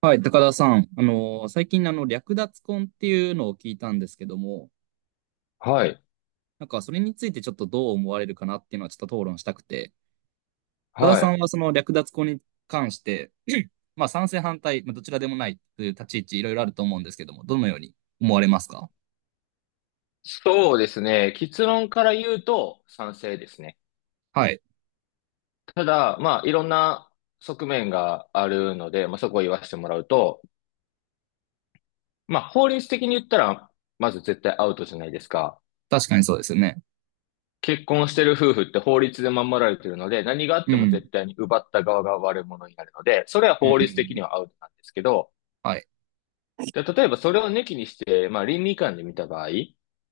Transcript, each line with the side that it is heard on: right: はい、高田さん。最近、略奪婚っていうのを聞いたんですけども、
left: はい。
right: なんか、それについてちょっとどう思われるかなっていうのはちょっと討論したくて、高田
left: は
right: さ
left: い。
right: んはその略奪婚に関して、まあ、賛成反対、まあ、どちらでもないという立ち位置いろいろあると思うんですけども、どのように思われますか？
left: そうですね。結論から言うと賛成ですね。
right: はい。
left: ただ、まあ、いろんな側面があるので、まあ、そこを言わせてもらうと、まあ、法律的に言ったら、まず絶対アウトじゃないですか。
right: 確かにそうですよね。
left: 結婚してる夫婦って法律で守られてるので、何があっ
right: う
left: ても
right: ん。
left: 絶対に奪った側が悪者になるので、それは
right: うん。う
left: 法律的に
right: ん
left: はアウトなんですけど、
right: はい。
left: で、例えばそれを抜きにして、まあ、倫理観で見た場合、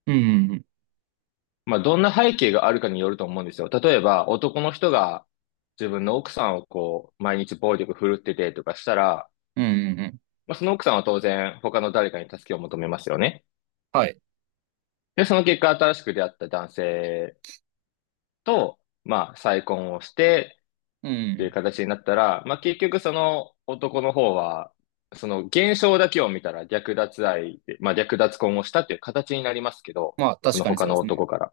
right: うん。うん。
left: まあ、どんな背景があるかによると思うんですよ。例えば、男の人が自分の奥さんをこう、毎日暴力振るっててとかしたら、
right: うん。うん
left: まあ、その奥さんは当然他の誰かに助けを求めますよね。
right: はい。
left: で、その結果、新しく出会った男性と、まあ、再婚をして
right: う
left: っていう
right: ん。
left: 形になったら、まあ、結局その男の方は、その現象だけを見たら略奪愛で、まあ、略奪婚をしたっていう形になりますけど、
right: まあ、
left: そ
right: 確
left: の
right: かに
left: 他
right: そうで
left: の
right: すね。
left: 男から。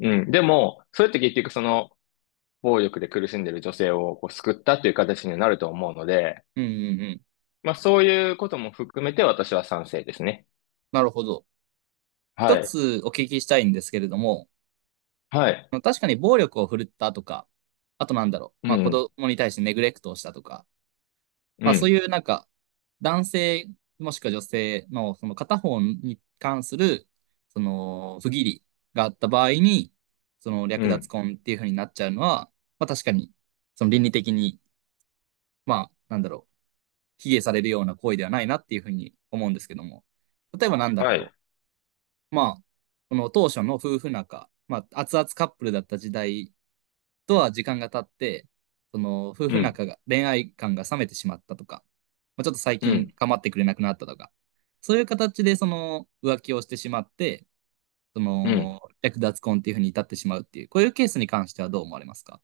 left: うん。でも、それって結局その、暴力で苦しんでいる女性をこう救ったという形になると思うので、
right: うん。うん。うん
left: まあそういうことも含めて私は賛成ですね。
right: なるほど。
left: は
right: 一
left: い。
right: つお聞きしたいんですけれども、
left: はい。
right: 確かに暴力を振るったとか、あとなんだろ
left: う
right: う、まあ子
left: ん。
right: 供に対してネグレクトをしたとか、
left: う
right: まあそう
left: ん。
right: いうなんか、男性もしくは女性のその片方に関する、その不義理があった場合に、その
left: う
right: 略奪
left: ん。
right: 婚っていう風になっちゃうのは、まあ確かに、その倫理的に、まあなんだろう、卑下されるような行為ではないなっていう風に思うんですけども、例えばなんだ
left: はい。
right: ろまあ、この当初の夫婦仲、まあ、熱々カップルだった時代とは時間が経って、その夫
left: う
right: 婦
left: ん。
right: 仲が、恋愛感が冷めてしまったとか、まあ、ちょっと最
left: う
right: 近
left: ん。
right: 構ってくれなくなったとか、そういう形でその浮気をしてしまって、そ
left: うん。
right: の略奪婚っていうふうに至ってしまうっていう、こういうケースに関してはどう思われますか？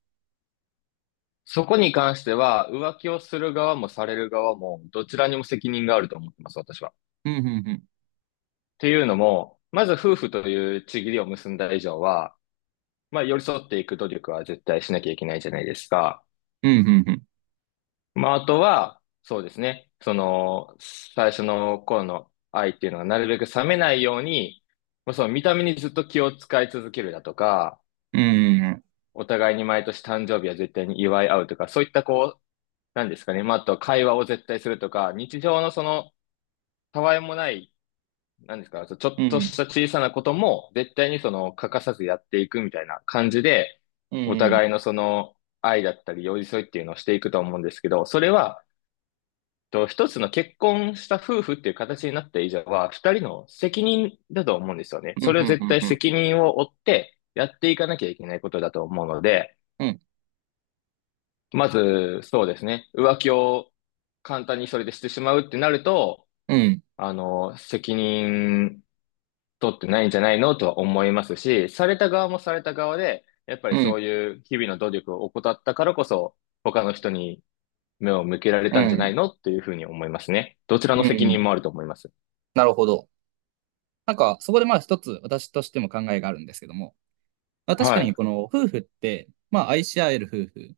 left: そこに関しては、浮気をする側もされる側も、どちらにも責任があると思ってます、私は。っ
right: うんうんうん。
left: ていうのも、まず夫婦という契りを結んだ以上は、まあ寄り添っていく努力は絶対しなきゃいけないじゃないですか。
right: うんうんうん。
left: まあ、あとは、そうですね。その、最初の頃の愛っていうのは、なるべく冷めないように、まあ、その見た目にずっと気を使い続けるだとか、
right: うんうん
left: お互いに毎年誕生日は絶対に祝い合うとか、そういったこう、なんですかね。まあ、あとは会話を絶対するとか、日常のその、たわいもない、なんですか、ちょちょ
right: うん。
left: っと
right: う
left: し
right: ん
left: た小さなことも、絶対にその、欠かさずやっていくみたいな感じで、
right: う
left: お
right: ん
left: 互
right: う
left: い
right: ん。
left: のその、愛だったり、寄り添いっていうのをしていくと思うんですけど、それは、と、一つの結婚した夫婦っていう形になった以上は、二人の責任だと思うんですよね。
right: う
left: そ
right: ん
left: れ
right: う
left: を絶
right: ん
left: 対
right: うん。
left: 責任を負ってやっていかなきゃいけないことだと思うので、
right: うん
left: まず、そうですね。浮気を簡単にそれでしてしまうってなると、
right: うん
left: 責任取ってないんじゃないのとは思いますし、された側もされた側で、やっぱ
right: う
left: り
right: ん。うん
left: そういう日々の努力を怠ったからこそ、他の人に目を向けられたんじゃな
right: う
left: いのっていうふうに思いますね。どちらの
right: んう
left: 責任
right: ん。
left: もあると思います。
right: なるほど。なんか、そこでまあ一つ私としても考えがあるんですけども、まあ、確かに
left: は
right: この夫婦って、まあ愛し合える夫婦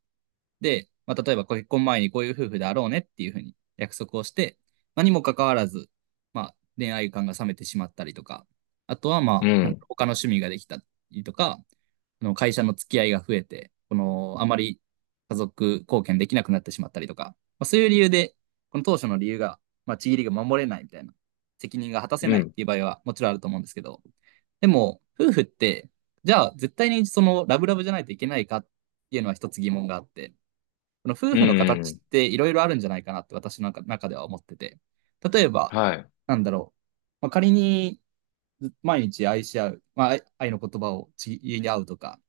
right: で、まあ、例えば結婚前にこういう夫婦であろうねっていうふうに約束をして、まあ、にもかかわらず、まあ、恋愛感が冷めてしまったりとか、あとは、
left: い。
right: ま
left: う
right: あ、なんか
left: ん。
right: 他の趣味ができたりとか、会社の付き合いが増えて、この、あまり家族貢献できなくなってしまったりとか、まあ、そういう理由で、この当初の理由が、まあ、ちぎりが守れないみたいな、責任が果たせ
left: う
right: ないっ
left: ん。
right: ていう場合はもちろんあると思うんですけど、でも、夫婦って、じゃあ絶対にそのラブラブじゃないといけないかっていうのは一つ疑問があって、この夫
left: うん。
right: 婦の
left: う
right: 形っ
left: ん
right: ていろいろあるんじゃないかなって私の中では思ってて。例えば、
left: はい。
right: なんだろう。まあ、仮に毎日愛し合う、まあ、愛愛の言葉をちぎり合うとか、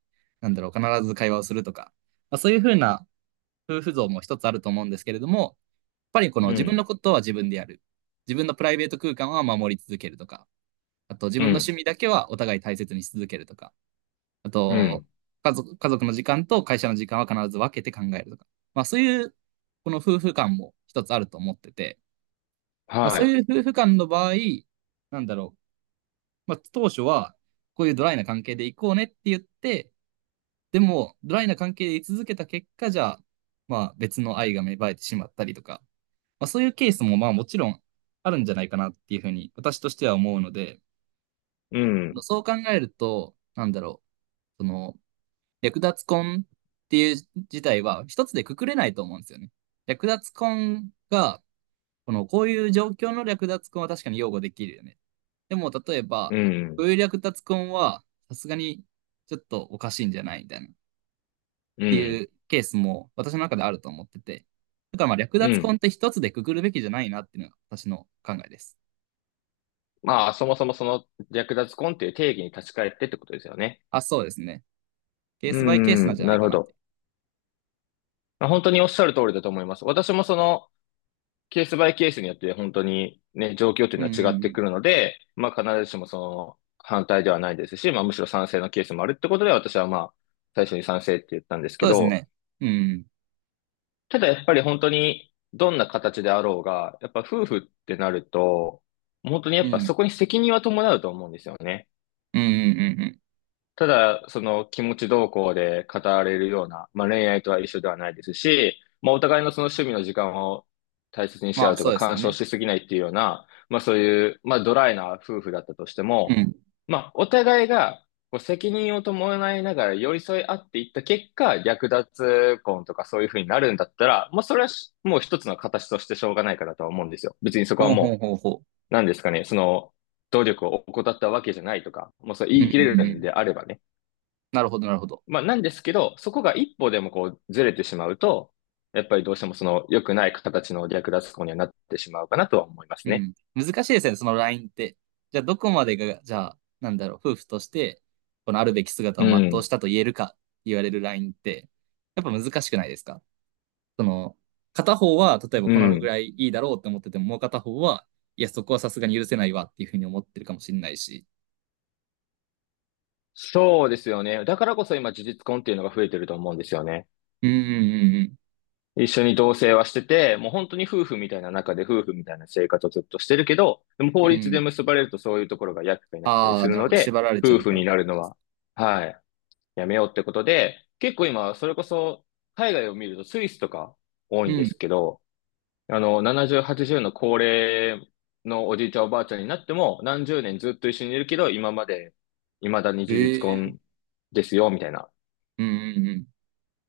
right: なんだろう、必ず会話をするとか、まあ、そういうふうな夫婦像も一つあると思うんですけれども、やっぱりこの
left: う
right: 自分
left: ん。
right: のことは自分でやる。自分のプライベート空間は守り続けるとか、あと自
left: う
right: 分の趣
left: ん。
right: 味だけはお互い大切にし続けるとか、あ
left: う
right: と、
left: ん。
right: 家族、家族の時間と会社の時間は必ず分けて考えるとか。まあそういう、この夫婦間も一つあると思ってて、まあ
left: は
right: そう
left: い。
right: いう夫婦間の場合、なんだろう。まあ当初は、こういうドライな関係で行こうねって言って、でも、ドライな関係で居続けた結果じゃあ、まあ別の愛が芽生えてしまったりとか、まあそういうケースもまあもちろんあるんじゃないかなっていうふうに私としては思うので、
left: うん。
right: そう考えると、なんだろう。その、略奪婚っていう事態は一つでくくれないと思うんですよね。略奪婚が、この、こういう状況の略奪婚は確かに擁護できるよね。でも、例え
left: う
right: ば、こ
left: ん。
right: ういう略奪婚は、さすがにちょっとおかしいんじゃないみたいな、っ
left: う
right: てい
left: ん。
right: うケースも私の中であると思ってて。だからまあ略
left: う
right: 奪婚
left: ん。
right: って一つでくくるべきじゃないなっていうのが私の考えです。
left: まあ、そもそもその略奪婚っていう定義に立ち返ってってことですよね。
right: あ、そうですね。ケー
left: う
right: スバイケースな
left: ん。
right: んじゃな
left: な
right: い
left: る
right: か
left: ほ
right: なって。
left: ど。まあ本当におっしゃる通りだと思います。私もそのケースバイケースによって本当にね、状況という
right: うん
left: のは
right: う
left: 違っ
right: んう
left: て
right: ん。
left: くるので、まあ必ずしもその反対ではないですし、まあむしろ賛成のケースもあるってことで私はまあ最初に賛成って言ったんです
right: そ
left: け
right: うです
left: ど、
right: ね。うん
left: ただやっぱり本当にどんな形であろうが、やっぱ夫婦ってなると、本当にや
right: う
left: っぱ
right: ん。
left: そこに責任は伴うと思うんですよね。
right: うん。うんうんうんうん。
left: ただ、その気持ち動向で語られるような、まあ、恋愛とは一緒ではないですし、まあ、お互いのその趣味の時間を大切にし
right: ま
left: 合
right: あ
left: うと
right: そう
left: か、
right: ですよ
left: 干渉
right: ね。
left: しすぎないっていうような、まあ、そういう、まあ、ドライな夫婦だったとして
right: う
left: も、
right: ん。
left: まあ、お互いがこう責任を伴いながら寄り添い合っていった結果、略奪婚とかそういうふうになるんだったら、まあ、それはしもう一つの形としてしょうがないかなとは思うんですよ。別にそこは
right: ほうほう
left: もう、
right: ほうほ
left: 何ですかね、その、努力を怠ったわけじゃないとか、もうそう
right: う。
left: 言
right: うん
left: い切れ
right: うん
left: る
right: う
left: の
right: ん。
left: であればね。
right: なるほど、なるほど。
left: まあ、なんですけど、そこが一歩でもこうずれてしまうと、やっぱりどうしてもその良くない形の略奪行為にはなってしまうかなとは思います
right: う
left: ね。
right: ん。難しいですね、そのラインって。じゃあ、どこまでが、じゃあ、なんだろう、夫婦として、このあるべき姿
left: う
right: を全うし
left: ん。
right: たと言えるか、言われるラインって、やっぱ難しくないですか？その、片方は、例えば
left: う
right: このぐ
left: ん。
right: らいいいだろうって思ってても、もう片方は、いや、そこはさすがに許せないわっていうふうに思ってるかもしれないし。
left: そうですよね。だからこそ今、事実婚っていうのが増えてると思うんですよね。
right: うんうん
left: 一緒に同棲はしてて、もう本当に夫婦みたいな中で夫婦みたいな生活をずっとしてるけど、でも
right: うん
left: 法
right: うん。
left: 律
right: う
left: で
right: ん。
left: 結ばれるとそういうところが厄介になったり
right: あ
left: す
right: あ、
left: る
right: なる
left: の
right: ほど。
left: で、
right: 縛られちゃ
left: 夫
right: う
left: 婦
right: からっ
left: にな
right: て
left: る
right: こと
left: の
right: です。
left: は、はい、やめようってことで、結構今、それこそ海外を見るとスイスとか多
right: う
left: いんです
right: ん。
left: けど、70、80の高齢のおじいちゃんおばあちゃんになっても、何十年ずっと一緒にいるけど、今まで、未だに事実
right: ええ
left: 婚ですよ、みたいな。
right: うんうん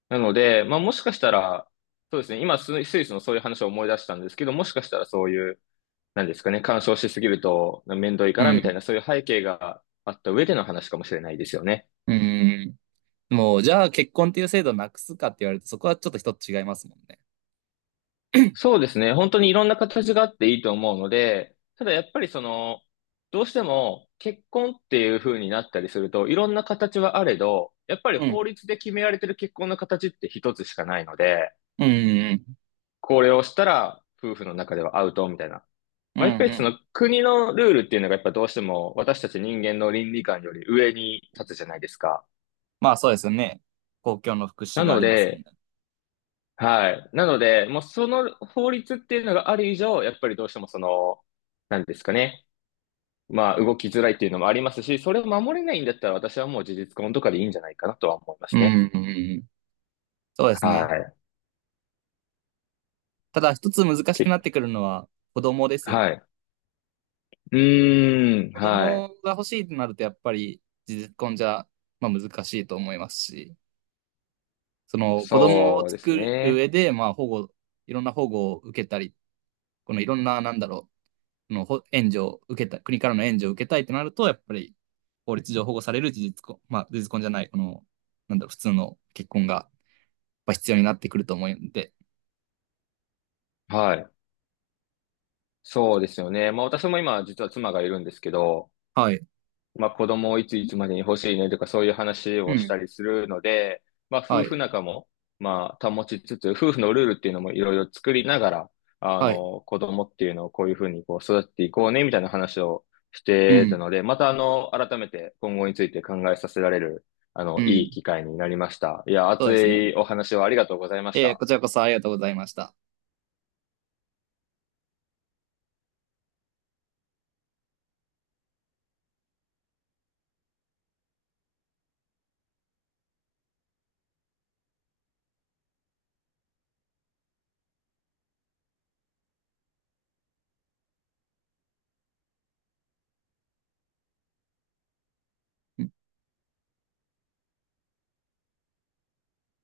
left: なので、まあもしかしたら、そうですね、今スイスのそういう話を思い出したんですけど、もしかしたらそういう、なんですかね、干渉しすぎると面倒いか
right: うん。
left: ら
right: う
left: みたい
right: ん。
left: な、そういう背景があった上での話かもしれないですよね。
right: うんうんうん。もう、じゃあ結婚っていう制度なくすかって言われると、そこはちょっと一つ違いますもんね。
left: そうですね。本当にいろんな形があっていいと思うので、ただやっぱりその、どうしても結婚っていう風になったりすると、いろんな形はあれど、やっぱり
right: うん。
left: 法律で決められてる結婚の形って一つしかないので、
right: うんうん
left: これをしたら夫婦の中ではアウトみたいな。
right: う
left: まあ、や
right: ん。
left: っ
right: う
left: ぱ
right: んう
left: りそ
right: ん。
left: の国のルールっていうのがやっぱどうしても私たち人間の倫理観より上に立つじゃないですか。
right: まあそうですよね。公共の福祉
left: な
right: があ
left: の
right: りますもんね。
left: で、はい。なので、もうその法律っていうのがある以上、やっぱりどうしてもその、なんですかね。まあ、動きづらいっていうのもありますし、それを守れないんだったら私はもう事実婚とかでいいんじゃないかなとは思いま
right: う
left: すね。
right: んうんうん。そうです
left: は
right: ね。
left: い。
right: ただ一つ難し
left: け、
right: くなってくるのは子供ですよ
left: は
right: ね。
left: い。うーん、
right: 子
left: は
right: 供
left: い。
right: が欲しいとなるとやっぱり実婚じゃ、まあ、難しいと思いますし、その子供を
left: そうです
right: 作る上
left: ね。
right: で、まあ保護、いろんな保護を受けたり、このいろんな、なんだろう、のほ援助を受けたい、国からの援助を受けたいとなると、やっぱり法律上保護される事実婚、まあ、事実婚じゃない、この、なんだろう、普通の結婚がやっぱ必要になってくると思うんで、
left: はい。そうですよね。まあ私も今実は妻がいるんですけど、
right: はい、
left: まあ子供をいついつまでに欲しいねとかそういう話
right: う
left: をし
right: ん、
left: たりするので、まあ
right: は
left: 夫婦
right: い、
left: 仲もまあ保ちつつ、夫婦のルールっていうのもいろいろ作りながら、
right: はい、
left: 子供っていうのをこういうふうにこう育っていこうねみたいな話をし
right: う
left: てた
right: ん、
left: ので、また改めて今後について考えさせられる、
right: う
left: いい
right: ん、
left: 機会になりました。いや、
right: そう
left: 熱
right: ですね。
left: いお話をありがとうございまし
right: こ
left: た。
right: ちらこそありがとうございました。うん